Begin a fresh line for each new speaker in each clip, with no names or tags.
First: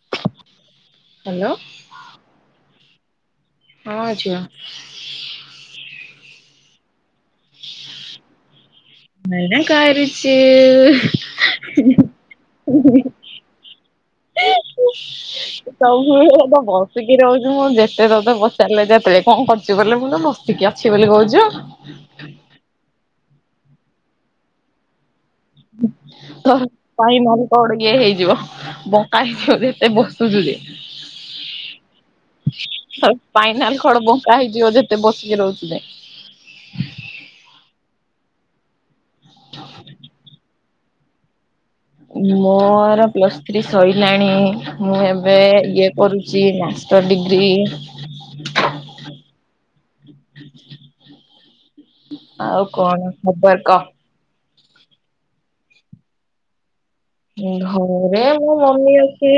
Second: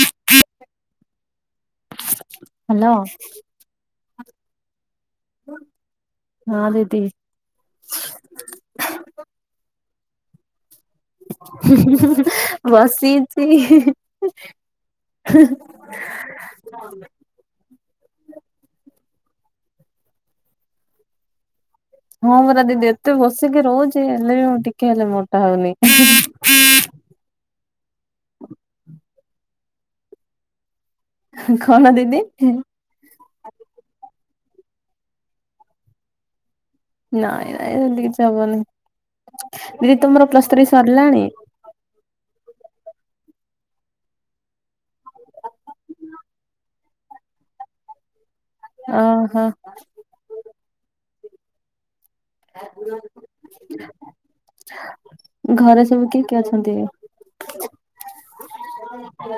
ହ ହ
hello.
Hello.
ହଁ ଝିଅ।
ହଁ ଦିଦି।
[unintelligible] କରୁଛୁ।
ବସିଛି।
[inaudible] ବସିକି ରହୁଛି ମୁଁ ଯେତେ ତତେ ପଚାରିଲେ ଯେତେବେଳେ କଣ କରୁଚୁ ବୋଲେ ମୁଁ ତ ବସିକି ଅଛି ବୋଲି କହୁଛୁ।
ହଁ ପରା ଦିଦି ଏତେ ବସିକି ରହୁଛି ହେଲେ ବି ମୁଁ ଟିକେ ହେଲେ ମୋଟା ହଉନି।
ସ୍ପାଇନାଲ୍ କଡ଼ ଇଏ ହେଇଯିବ ବଙ୍କା ହେଇଯିବ ଏତେ ବସୁଛୁ ଯେ।
କଣ ଦିଦି?
ସ୍ପାଇନାଲ୍ କଡ ବଙ୍କା ହେଇଯିବ ଯେତେ ବସିକି ରହୁଛୁ ଯେ।
ନାଇଁ ନାଇଁ ସେମିତି କିଛି ହବନିଁ ଦିଦି ତୁମର ପ୍ଲସ ଥ୍ରୀ ସରିଲାଣି?
ମୋର ପ୍ଲସ୍ ଥ୍ରୀ ସଇଲାଣି ମୁଁ ଏବେ ଇଏ କରୁଛି ମାଷ୍ଟର ଡିଗ୍ରୀ।
ଓ ହୋ।
ଆଉ କଣ ଖବର କହ।
ଘରେ ସବୁ କିଏ କିଏ ଅଛନ୍ତି?
ଘରେ ମୋ ମମି ଅଛି।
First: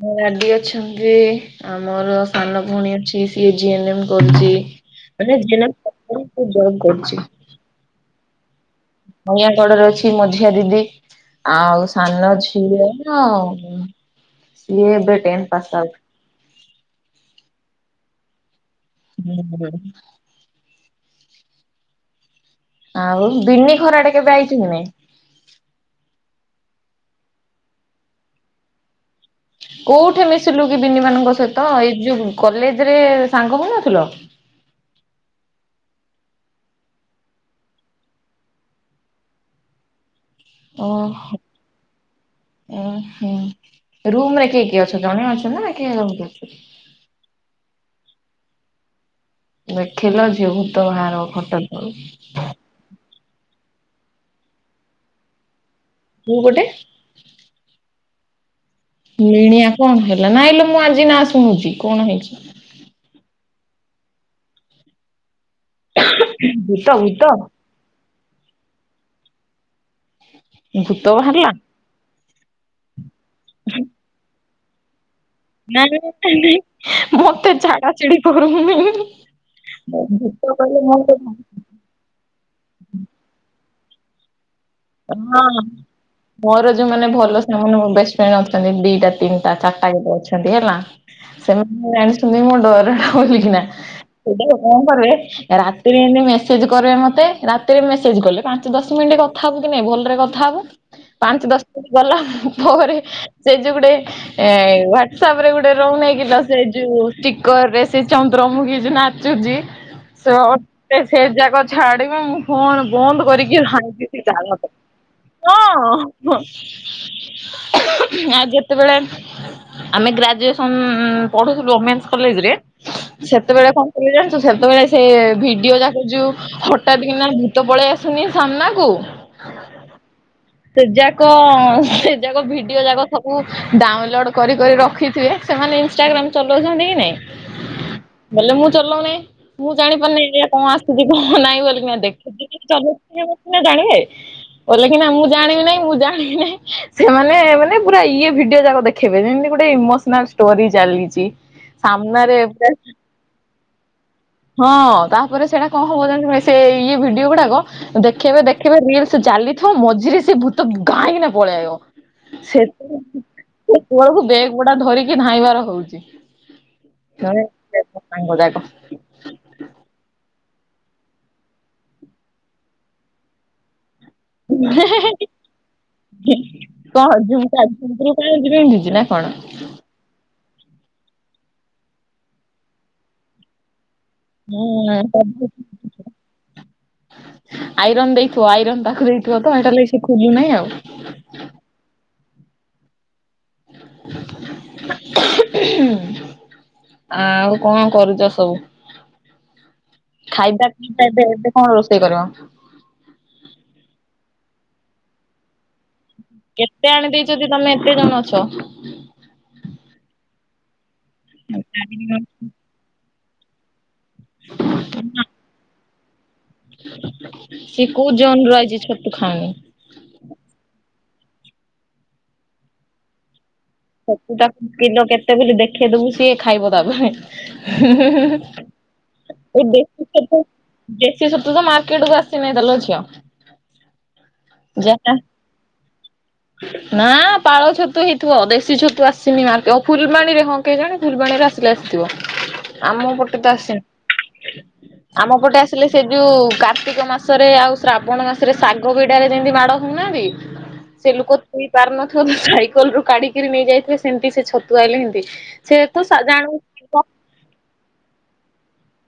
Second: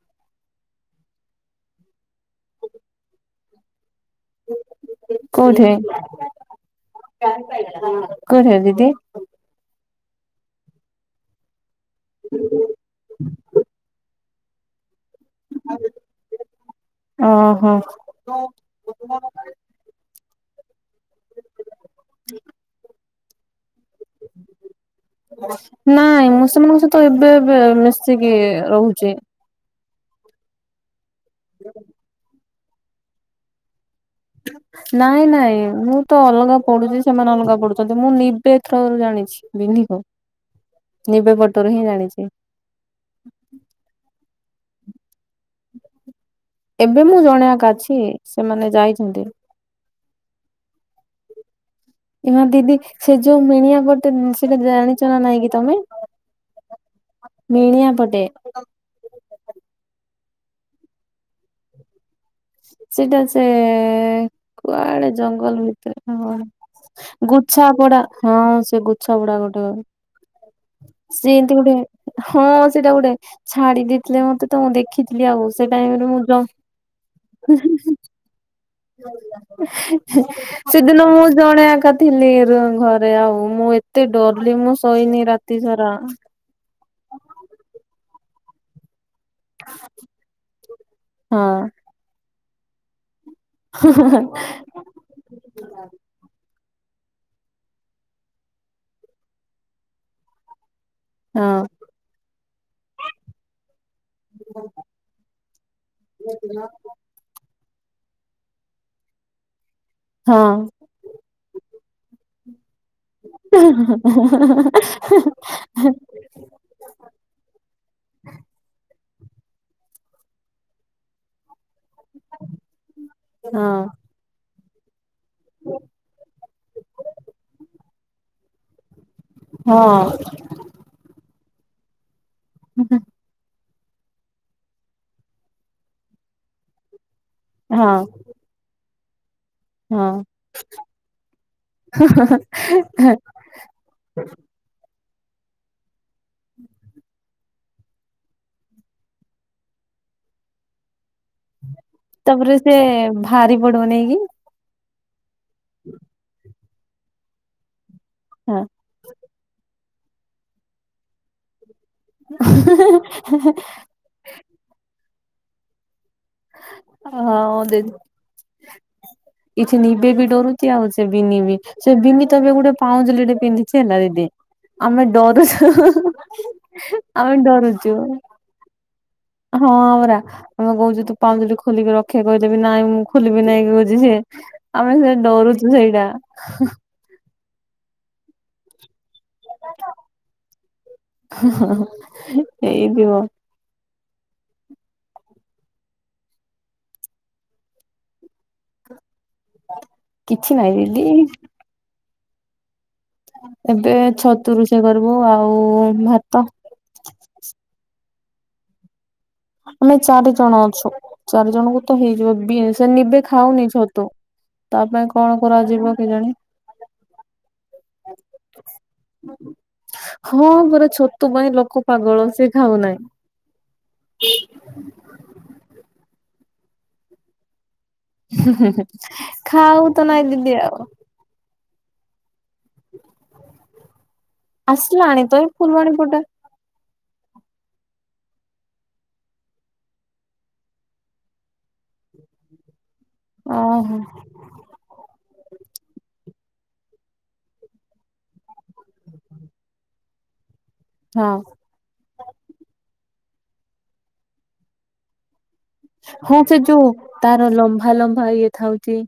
ମୋ ଡାଡି ଅଛନ୍ତି ଆମର ସାନ ଭଉଣୀ ଅଛି ସିଏ ଜି ଏନ୍ ମ୍ କରୁଛି ମାନେ [unintelligible] ଜବ୍ କରୁଛି।
କୋଉଠେ ଦିଦି।
ନୟାଁଗଡ ରେ ଅଛି ମଝିଆ ଦିଦି ଆଉ ସ ସାନ ଝିଅ ନ ସିଏ ଏବେ ଟେନ୍ ପାସ୍ ଆଉଟ୍।
ଓ ହୋ।
ହୁଁ ହୁଁ।
ହୁଁ
ଆଉ ବିିନି ଘର ଆଡେ କେବେ ଆଇଛ କି ନାଇଁ।
ନାଇଁ ମୁଁ ସେମାନଙ୍କ ସହିତ ଏବେ ଏବେ ମିଶିକି ରହୁଛି।
କୋଉଠି ମିଶିଲୁ କି ବିିନି ମାନଙ୍କ ସହିତ ଏଇ ଯୋଉ କଲେଜ ରେ ସାଙ୍ଗ ହଉ ନଥିଲ।
ହଁ ନାଇଁ ନାଇଁ ମୁଁ ତ ଅଲଗା ପଢୁଛି ସେମାନେ ଅଲଗା ପଢୁଛନ୍ତି ମୁଁ ନିବେ ଥ୍ରରୁ ଜାଣିଛି। ବିନି କୁ।
ଓହୋ ଓ ହ ରୁମ ରେ କି କିଏ ଅଛ ଜଣେ ଅଛନା କିଏ ଆହୁରି ଅଛି।
ଏବେ ମୁଁ ଜଣେ ଆକା ଅଛି ସେମାନେ ଯାଇଛନ୍ତି।
ଦେଖିଲ ଝିଅ ଭୂତ ବାହାର ଖଟ। ତଳୁ।
ଏ ମା ଦିଦି ସେ ଯୋଉ ମିଣିଆ ଗୋଟେ ସେଇଟା ଜାଣିଛ ନା ନାଇଁ କି ତମେ?
କଉ ପଟେ?
ମିଣିଆ ପଟେ।
ମିଣିଆ କଣ ହେଲା ନାଇଁଲ ମୁଁ ଆଜି ନା ଶୁଣୁଛି କଣ ହେଇଚି।
ସେଟା ସେ କୁଆଡେ ଜଙ୍ଗଲ ଭିତରେ। ହଁ
ଭୂତ ଭୂତ
ଗୁଚ୍ଛା ପୋଡା ହଁ ସେ ଗୁଚ୍ଛାପୋଡା ଗୋଟେ।
[inaudible]
ସିଏ
ବାହାରିଲା
ଏମତି ଗୋଟେ ହଁ ସେଇଟା ଗୋଟେ ଛାଡି ଦେଇେଇଥିଲେ ମତେ ତ ମୁଁ ଦେଖିଥିଲି ଆଉ। ସେ
ନା ନା
ଟାଇମ ରେ ମୁଁ
ନା ନାଇ ମତେ ଛାଡା ଛାଡି କରୁନି। ଭୂତ କହିଲେ ମୋ
ସେଦିନ ମୁଁ
କଥା
ଜଣେ ଏକା ଥିଲି ଘରେ ଆଉ ମୁଁ ଏତେ ଡରଲି ମୁଁ। ଶୋଇନି
ହଁ
ରାତି ସାରା
ମୋର ଯୋଉମାନେ ଭଲ ସେମାନେ ମୋ ବେଷ୍ଟଫ୍ରେଣ୍ଡ ଅଛନ୍ତି ଦିଟା ତିନିଟା ଚାରିଟା ଗତେ ଅଛନ୍ତି ହେଲା
ହଁ
ସେମାନେ ଜାଣିଛନ୍ତି ମୋ ଡର ଟା ବଲିକିନା।
ହୁଁ ହୁଁ ହେ
କଣ କରିବେ ରାତିରେ ଏମତି ମେସେଜ କରିବେ ମତେ ରାତିରେ ମେସେଜ କଲେ ପାଞ୍ଚ ଦଶ ମିନିଟ କ ହବ କି ନାଇଁ ଭଲରେ କଥା ହବ ପାଞ୍ଚ ଦଶ ଦିନି ଗଲା ପରେ। ସେ ଯୋଉ ଗୋଟେ ଏ ହ୍ୟାଟସପରେ ଗୋଟେ ରହୁନାହିଁ କିଲ ସେ ଯୋଉ ଟିକରରେ ସେ ଚନ୍ଦ୍ରମୁଖୀ ଯୋଉ ନାଚୁଛି
ହଁ
ସେ ସେ ଯାକ ଛାଡିବ ମୁଁ ଫୋନ ବନ୍ଦ କରିକି ଭାଇ।
ହେଁ ହେଁ ହେଁ ହେଁ ହେଁ।
ଆ ଯେତେବେଳେ ଆମେ ଗ୍ରାଜୁଏସନ ପଢୁୁଥିଲୁ ଓମେନ୍ସ୍ କଲେଜରେ
ହଁ
ସେତେବେଳେ କଣ କଲେ ଜାଣିଛୁ ସେତେବେଳେ ସେ ଭିଡିଓ ଯାକ ହଠାତ୍ କିନା ଭୁତ ପଳେଇ ଆସେନି ସାମ୍ନାକୁ।
ହଁ।
ସେ ଯାକ ସେ ଯାକ ଭିଡିଓ ଯାକ ସବୁ ଡାଉନଲୋଡ଼୍ କରିି କରି ରଖିଥିବେ ସେମାନେ ଇନଷ୍ଟାଗ୍ରାମ୍ ଚଲଉଛନ୍ତି କି ନାଇଁ।
ହଁ।
ବେଲେ ମୁଁ ଚଲଉନେଇ। ମୁଁ
ହଁ
ଜାଣିପାରୁନି ଏ କଣ ଆସୁଛି କଣ ନାଇଁ ବୋଲି କିନା ଦେଖୁଥିଲେ ଚାଲଉ ଥିଲେ ସିନା ଜାଣିବେ। କଲେ କିନା ମୁଁ ଜାଣିବି ନାହିଁ ମୁଁ ଜାଣିବି ନାହିଁ ସେମାନେ ମାନେ ପୁରା ଇଏ ଭିଡିଓ ଯାକ ଦେଖେଇବେ ଯେମିତି ଗୋଟେ ଇମୋସନ ସନାଲ୍ ଷ୍ଟୋରି ଚାଲିଛି। ସାମ୍ନାରେ
ତାପରେ
ପୁରା
ସେ ଭାରି ପଡିବ ନେଇକି।
ହଁ ତାପରେ ସେଇଟା କଣ ହବ ସେ ଇଏ ଭିଡିଓ ଗୁଡାକ ଦେଖେଇ
ହଁ
ଦେଖେଇ ରିଲ ସେ ଚାଲିଥିବ ମଝିରେ ସେ ଭୂତ ଗାଇଁକିନା ପଳେଇ ଆଇବ।
ହେଁ ହେଁ ହେଁ।
ତଳକୁ ବେଗ୍ ଗୋଟା ଧରିକି ଧାଇଁବାର ହଉଛି।
ହଁ ଯେ
ସାଙ୍ଗ ଯାକ
କିଛି ନିବ ବି ଡରୁଛି ଆଉ ସେ ବି ନ ବି ସେ ବିନ ତ ଏବେ ଗୋଟେ ପାଉଁଜଲି ଗୋଟେ ପିନ୍ଧିଛି ହେଲା ଦିଦି। ଆମେ ଡରୁଛୁ
କଣ
ଆମେ
ଝୁମୁକା
ଡରୁଛୁ।
ଝୁମୁରୁ କଣ ଏମିତି ପିନ୍ଧୁଛି ନା କଣ?
ହଁ ପରା ଆମେ କହୁଛୁ ତୁ ପାଉଜି ଖୋଲିକି ରଖେ କହିଲେ ବି ନାଇଁ ମୁଁ ଖୋଲିିବି ନାଇଁ କହୁଛି ସିଏ।
ହୁଁ
ଆମେ ସେ
ସବୁ
ଡରୁଛୁ ସେଇଟା।
ଆଇରନ ଦେଇଥିବ ଆଇରନ୍ ତାକୁ ଦେଇଥିବ ତ ସେଇଟା ଲାଗି ସେ ଖୋଲୁ ନାହିଁ ଆଉ।
ହଁ ହଁ ହେଇଥିବ। [inaudible]
ଆଉ କଣ କରୁଛ ସବୁ?
କିଛି
ଖାଇବା
ନାହିଁ ଦିଦି
ପିଇବା ଏବେ ଏବେ କଣ ରୋଷେଇ କରିବ?
ଏବେ ଛତୁ ରୋଷେଇ କରିବୁ ଆଉ ଭାତ।
କେତେ ଆଣି ଦେଇଛନ୍ତି ତମେ ଏତେ ଜଣ ଅଛ।
ଆମେ ଚାରି ଜଣ ଅଛୁ ଚାରି ଜଣଙ୍କୁ ତ ହେଇଯିବ ବି ସେ ନିବ ଖାଉନି ଛତୁ। ତା ପାଇଁ କଣ କରାଯିବ କେଜାଣି?
ସିଏ କୋଉ ଜନରୁ ଆଇଛି ଛତୁ ଖାଉନି।
ହଁ ପରା ଛତୁ ପାଇଁ ଲୋକ ପାଗଳ ସିଏ ଖାଉ ନାହିଁ।
ଛତୁଟା କିଲୋ କେତେ ବୋଲି ଦେଖେଇଦବୁ ସିଏ ଖାଇବ ତାପରେ। ହିଁ ହିଁ ହିଁ ହିଁ ଏ
ଖାଉ ତ
ଦେସି
ନାଇଁ
ଛତୁ
ଦିଦି ଆଉ
ଦେ ସି ଛତୁ ତ ମାର୍କେଟ କୁ ଆସି ନେଇତଲ ଝିଅ। ଯାହା
ଆସିଲାଣି ତ ଏ ଫୁଲବାଣୀ ପୁଟେ।
ନା ପାଳ ଛତୁ ହେଇଥିବ ଦେଶୀ ଛତୁ ଆସିନି ମାର୍କେ ଓ ଫୁଲବାଣୀରେ। କେ ଜାଣି ଫୁଲବାଣୀରେ ଆସିଲେ ଆସିଥିବ ଆମ ପଟେ ତ
ଓହୋ।
ଆସିନ ଆମ ପଟେ ଆସିଲେ ସେ ଯୋଉ କାର୍ତ୍ତିକ ମାସରେ ଆଉ ଶ୍ରାବଣ ମାସରେ ଶାଗ ବିଡାରେ ଯେମିତି ମାଡ ହଉନାହାନ୍ତି। ସେ ଲୋକ
ହଁ
ଥୋଇ ପାରୁ ନ ଥିବ ସାଇକେଲରୁୁ କାଢିକିରି ନେଇ ଯାଇଥିବେ ସେମତି ସେ ଛତୁ ଆଇଲେ ଏମତି।
ହଁ ସେ ଯୋଉ ତାର ଲମ୍ଭା ଲମ୍ଭା ଇଏ ଥାଉଥି।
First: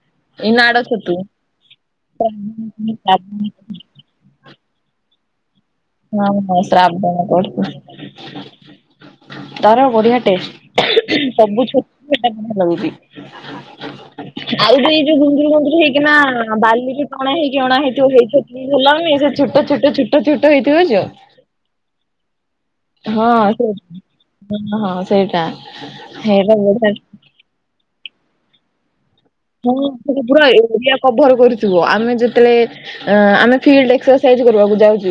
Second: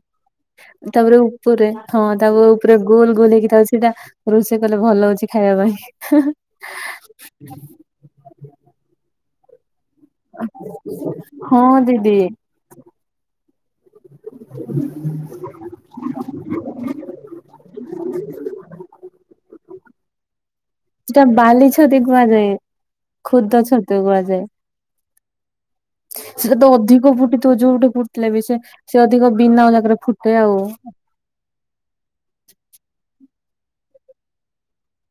ଏଇ ନାଡ ଛତୁ।
ଉପରେ ହଁ ତାକୁ ଉପରେ ଗୋଲ ଗୋଲ ହେଇକି ତା ସେଟା ରୋଷେଇ କଲେ ଭଲ ହୋଉଚି ଖାଇବା ପାଇଁ।
ହଁ ହଁ ଶ୍ରାବଣ
ହଁ ଦିଦି
[unintelligible] [unintelligible] ଆଉ ବି ଏଇ ଯୋଉ ଗୁନ୍ଦୁରୁ ଗୁନ୍ଦୁରୁ ହେଇକି ନା ବାଲିିକି ଟଣା ହେଇକି ଅଣା ହେଇଥିବ ହେଇ ଛତ ଭଲନି ସେ ଛୋଟ ଛୋଟ ଛୋଟ ଛୋଟ ହେଇଥିବ ଯଉ
ସେଟା ବାଲି ଛତି କୁହାଯାଏ ଖୁଦ
ସେ
ଛତୁ କୁହାଯାଏ।
ହଁ ହଁ ସେଇଟା। ସେଇଟା
ସେଟ ତ
ବଢିଆ
ଅଧିକ ଫୁଟିଥିବ ଯୋଉଠି ଫୁଟିଲେ ବି ସେ ସେ ଅଧିକ ବିନା
ହଁ
ଜାକାରେ
ସେଟା
ଫୁଟେ
ପୁରା
ଆଉ।
ଏରିଆ କଭର କରୁଥିବ ଆମେ ଯେତେବେଳେ ଅ ଆମେ ଫିଲ୍ଡ ଏକ୍ସରସାଇଜ କରିବାକୁ ଚେ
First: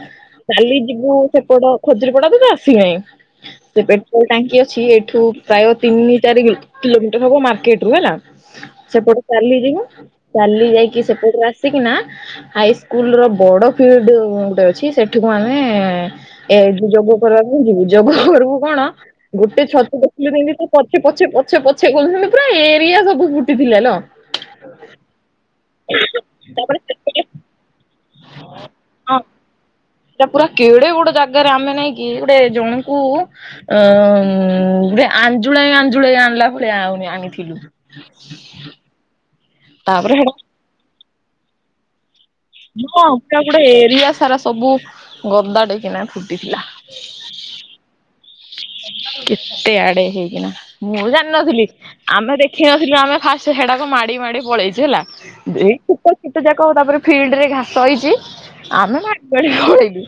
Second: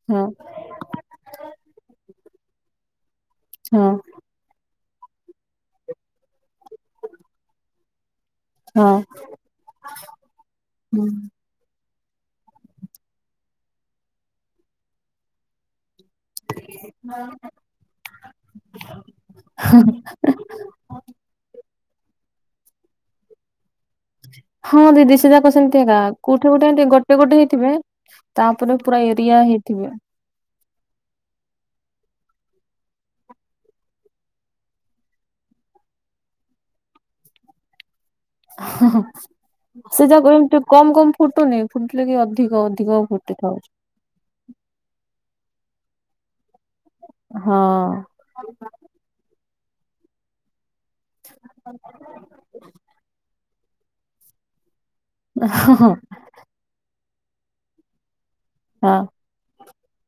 [inaudible]
ହଁ
କାଲି ଯିବୁ ସେପଟ ଖଜୁରୀପଡା ତ ସେ ଆସିନାହିଁ। ସେ
ହଁ
ଟେ ଟାଙ୍କି ଅଛି ଏଠୁ ପ୍ରାୟ ତିନି ଚାରି କିଲୋମିଟର ହବ ମାର୍କେଟ ରୁ ହେଲା
ହଁ।
ସେପଟେ ଚାଲିଯିବୁ ଚାଲି ଯାଇକି
ହୁଁ।
ସେପଟରେ ଆସ କିନା ହାଇସ୍କୁଲ ର ବଡ ଫିଲ୍ଡ ଗୋଟେ ଅଛି ସେଠିକୁ ଆମେ ଏ ଯୋଉ ଯୋଗ କରବାକୁ ଯିବୁ ଯୋଗ କରିବୁ କଣ ଗୋଟେ ଛତୁ ଦେଖିଲୁ ଯେମତି ପଛେ ପଛେ ପଛେ ପଛେ ଗଲୁ [unintelligible] ପୁରା ଏରିଆ ସବୁ ଫୁଟିଥିଲାଲ
ହଁ ଦିଦି ସେ ଯାକ ସେମିତି ଗା କୋଉଠି ଗୋଟେ
ତାପରେ
ଏମତି ଗୋଟ ଟେ
ସେପଟେ
ଗୋଟେ ହେଇଥିବେ ତାପରେ ପୁରା ଏରିଆ ହେଇଥିବେ।
ତା ପୁରା କେଡେ ବଡେ ଜାଗାରେ ଆମେ ନାଇଁକି ଗୋଟେ ଜଣଙ୍କୁ ଅଁ ଗୋଟେ ଆଞ୍ଜୁଳାଇ ଆଞ୍ଜୁଳାଇ ଆଣିଲା ଭଳିଆ ଆଉନି ଆଣିଥିଲୁ।
ହୁଁ ହୁଁ ସେ
ତାପରେ ହେଟା
ଯାକ ଇମିତି କମ କମ ଫୁଟୁନି ଫୁଟିଲେ କି ଅଧିକ ହ
ହଁ ପରା ଗୋଟେ ଏରିଆ ସାରା ସବୁ ଗଦା ଟେ କିନା ଫୁଟିଥିଲା।
ହଁ
କେତେ ଆଡେ ହେଇକିନା ମୁଁ ଜାଣିନଥିଲି ଆମେ ଦେଖ ଖି ନ ଥିଲୁ ଆମେ ଫାଷ୍ଟ ହେଡାକୁ ମାଡି ମାଡି ପଳେଇଚୁ ହେଲା।
ହଁ ହଁ
କୀଟ ଯାକ ତାପରେ ଫିଲ୍ଡ ରେ ଘାସ ହେଇଚି। ଆମେ
ହଁ
ମା ମାଡି ଖଳେଇଲୁ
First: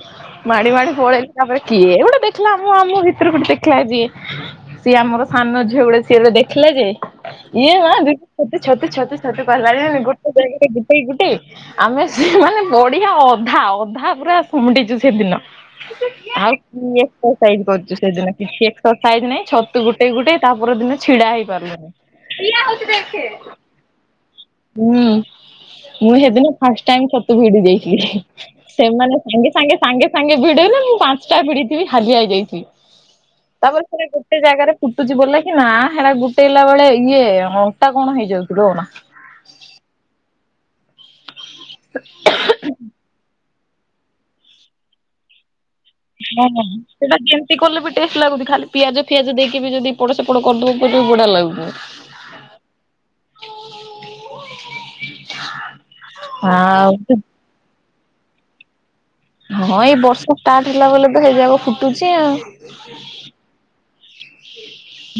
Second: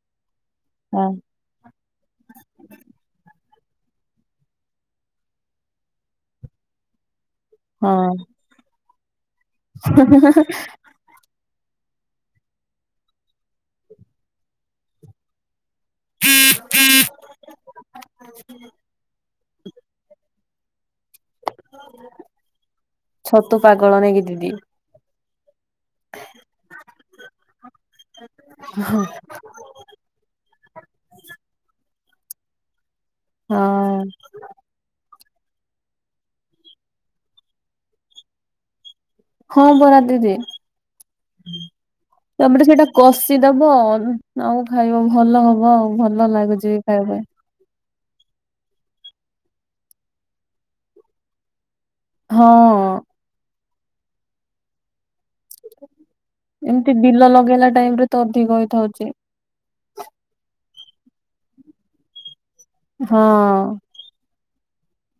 ମାଡି ମାଡି
ହଁ
ପଳେଇଲା ତାପରେ କିଏ ଗୋଟେ ଦେଖଲା ମୁଁ ଆମ ଭିତ [unintelligible] ଦେଖିଲା ଯିଏ ସିଏ ଆମର ସାନ ଝିଅ ଗୋଡେ ସିଏ ଗୋଟେ ଦେଖିଲା ଯେ।
ହଁ
[unintelligible] ସେଇ ଗୋଟେ ଆମେ ସେ ମାନେ ବଢିଆ ଅଧା ଅଧା ପୁରା କୁମୁଟିଚୁ ସେଦିନ। ଆଉ କି ଏକ୍ସରସାଇଯ କରୁଛୁ ସେଦିନ କିଛି ଏକ୍ସରସାଇଯ ନାଇଁ ଛତୁ ଗୋଟେଇ ଗୋଟେ ଇ ତାପରଦିନ ଛିଡା ହେଇପାରିଲୁନ
ଛତୁ ପାଗଳ ନାଇକି ଦିଦି
ହୁଁ ମୁଁ ସେଦିନ ଫାଷ୍ଟ ଟାଇ ସତୁ ଭିଡି ଦେଇଚି ସେମାନେ ସାଙ୍ଗେ ସାଙ୍ଗେ ସାଙ୍ଗେ ସାଙ୍ଗେ ଭିଡି ଗଲେ ମୁଁ ପାଞ୍ଚଟା ଭିଡି ଥିବି ହାଲିଆ ହେଇଯାଇଚି। ତା ପରେ
ହଁ
ପୁଣି ଗୋଟେ ଜାଗାରେ ଫୁଟୁଛି ବୋଲେ କି ନା ହେରା ଗୋଟେଇଲା ବେଳେ ଇଏ ଅଣ୍ଟା କଣ ହେଇଯାଉଚିଲୋ। ମା
ହଁ ପରା ଦିଦି ସମେତ ସେଟା କଷି ଦବ ଅ ଆଉ ଖାଇବ ଭଲ ହବ ଆଉ। ଭଲ
ହଁ ହଁ
ଲାଗୁଛି ଖାଇବା
ସେଟା
ପାଇଁ
ଗେମ୍ ସେ କଲେ ବି ଟେଷ୍ଟ ଲାଗୁଛି ଖାଲି ପିଆଜ ଫିଆଜ ଦେଇକି ବି ଯଦି ଏପଡ ସେପଡ କରିଦେବ ବି ବଢିଆ ଲା
ହଁ।
[inaudible]
ଏମିତି
ଆଉ
ବିଲ ଲଗେଇଲା ଟାଇମ ରେ ତ ଅଧିକ ହେଇଥାଉଛି
ହଁ ଏଇ ବର୍ଷା ଷ୍ଟାର୍ଟ ହେଲା ବୋଲି ତ ହେଇଯାକ ଫୁଟୁଛି ଆଉ।
ହଁ।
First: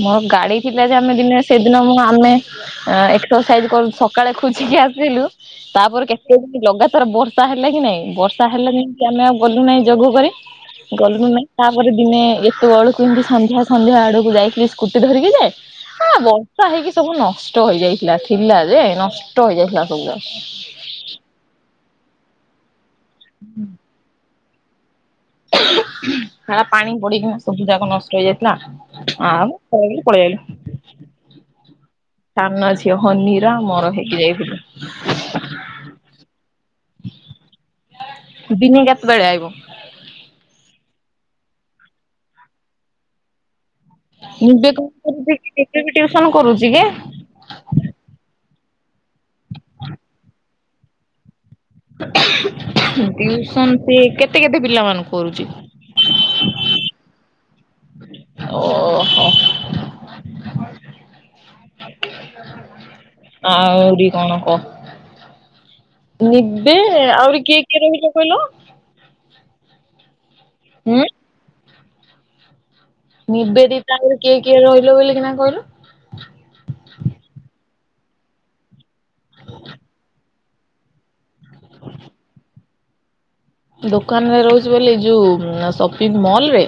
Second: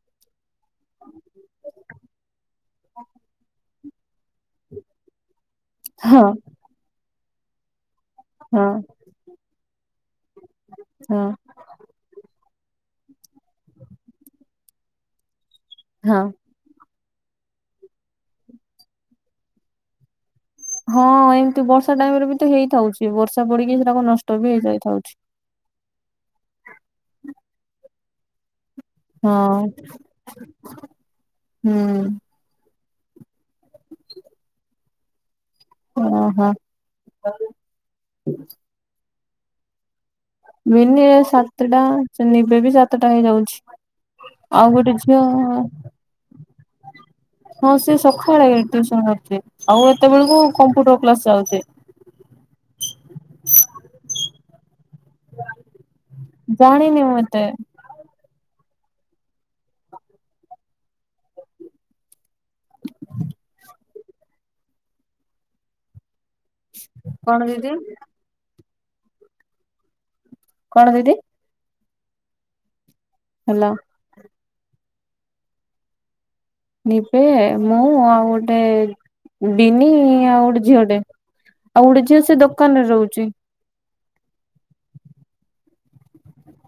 ମୋର ଗାଡି ଥିଲା ଯେ ଆମେ ଦିନେ ସେଦିନ ମୁ ଆମେ ଏକ୍ସରସାଇଜ କରୁ ସ ସକାଳେ ଖୋଜିକି ଆସିଲୁ ତାପରେ
ହଁ
କେତେ ଦିନ ଲଗାତାର ବର୍ଷା ହେଲା କି ନାଇଁ? ବର୍ଷା
ହଁ
ହେଲାନି କି ଆମେ ଆଉ ଗଲୁ ନାହିଁ ଯୋଗ କରି
ହଁ
ଗଲୁନୁ ନାହିଁ ତାପରେ ଦିନେ ଏତେ ବଳକୁ ଏମିତି ସନ୍ଧ୍ୟା ସନ୍ଧ୍ୟା ଆଡକୁ ଯାଇଥିଲି ସ୍କୁଟି ଧରିକି ଯେ ହଁ ବୋ ବର୍ଷା ହେଇକି ସବୁ ନଷ୍ଟ ହେଇଯାଇଥିଲା ଥିଲା ଯେ ନଷ୍ଟ ହେଇଯାଇଥିଲା ସବୁଯା
ହଁ ଏମିତି ବର୍ଷା ଟାଇମ ରେ ବି ତ ହେଇଥାଉଛି ବର୍ଷା ପଡିକି ସେଟାକ ନଷ୍ଟ ବି ହେଇଯାଇଥାଉଛି।
[inaudible] ପାଣି ପଡିକିନା ସବୁ ଯାକ ନଷ୍ଟ ହେଇଯାଇଥିଲା। ଆଉ
ହଁ
ପଳେଇଆଇଲୁ।
ହୁଁ।
ସାନ ଝିଅ ହନି ର ମୋର ହେଇକି ଯାଇଥିଲୁ।
ଓ ହୋ।
ବିନି କେତେବେଳେ ଆଇବ?
ବିନି ସାତଟା ନିବେ ବି ସାତଟା ହେଇଯାଉଛି। ଆଉ
ନିବେ କଣ
ଗୋଟେ
କରୁଛି
ଝିଅ
ନିବେ ବି ଟିଉସନ କରୁଛି କି?
ହଁ ସେ ସକାଳେ ଟିଉସନ କରୁଛି ଆଉ ଏତେବେଳକୁ କମ୍ପ୍ୟୁଟର କ୍ଲାସ ଯାଉଛି।
[inaudible] ଟିଉସନ ସେ କେତେ କେତେ ପିଲା ମାନଙ୍କୁ କରୁଚି?
ଜାଣିନି ମୁଁ ଏତେ।
ଓ ଓହୋ। ଆହୁରି କଣ କହ ନିବି
କଣ
ଆଉରି କିଏ
ଦିଦି
କିଏ ରହିିଲେ? କହିଲ?
କଣ
ହୁଁ
ଦିଦି? ହେଲା
ନିବେଦିତା ରୁ କିଏ କିଏ ରହିଲ ବୋଲିି କିନା କହିଲୁ?
ନିିବେ ମୁଁ ଆଉ ଗୋଟେ ଡିିନି ଆଉ ଗୋଟେ ଝିଅଟେ। ଆଉ ଗୋଟେ ଝିଅ ସେ ଦୋକାନ ରେ ରହୁଛି।
ଦୋକାନରେ ରହୁଛି ବୋଲି ଯୋଉ ସପିଙ୍ଗମଲ୍ ରେ?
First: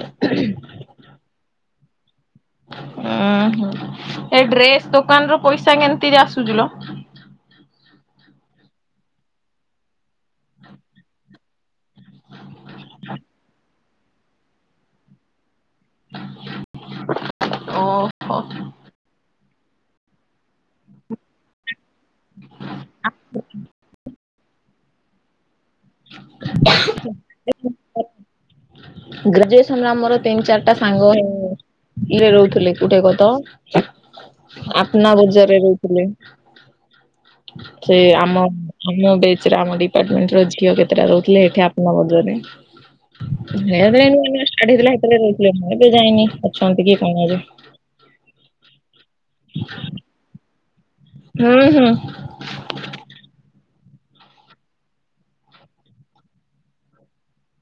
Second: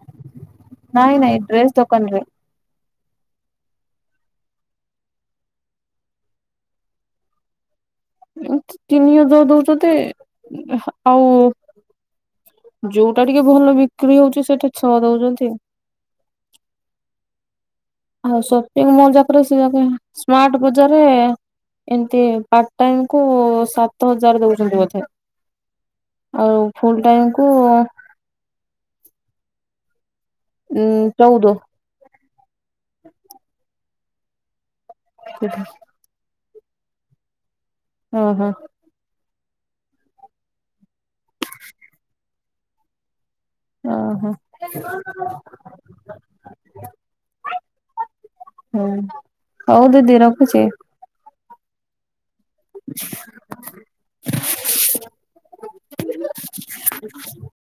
ନାଇଁ ନାଇଁ ଡ୍ରେସ୍ ଦୋକାନ ରେ।
ଉଁ ହୁଁ ଏ ଡ୍ରେସ ଦୋକାନ ରୁ ପଇସା କେମିତି ଆସୁଚି ଲୋ?
ତିନି ହଜାର ଦଉଛନ୍ତି ଆଉ ଯୋଉଟା ଟିକେ ଭଲ ବିକ୍ରି ହଉଛି ସେଠି ଛଅ ଦଉଛନ୍ତି।
ଓ
ଆଉ ସପିଂମଲ୍ ଯାକରେ ସେ ଯ ସ୍ମାର୍ଟ ବଜାରରେ ଏମତି ପାର୍ଟ ଟାଇମକୁ ସାତ ହଜାର ଦଉଛନ୍ତି ବୋଧେ। ଆଉ ଫୁଲ ଟାଇମ୍ କୁ
ଗ୍ରାଜୁଏସନ ର ଆମର ତିନି ଚାରିଟା
ଉଁ
ସାଙ୍ଗ
ଚଉଦ
ଇରେ ରହୁଥିଲେ କୋଉଠି କହ ତ ଆପନା ବଜାରରେ ରହୁଥିଲେ। ସେ ଆମ
ଓହୋ
ଆମ ବେଚର ଆମ ଡିପାର୍ଟମେଣ୍ଟ ର ଝିଅ କେତେ କେତେଟା ରହୁଥିଲେ ଏଠି ଆପନାବଜାରରେ। [unintelligible] ଯାଇନି
ଓହୋ
ଅଛନ୍ତି କିଏ କଣ ଏବେ
ହୁଁ ହଉ ଦି ଦି ରଖୁଚି।
ହୁଁ ହୁଁ।
[inaudible]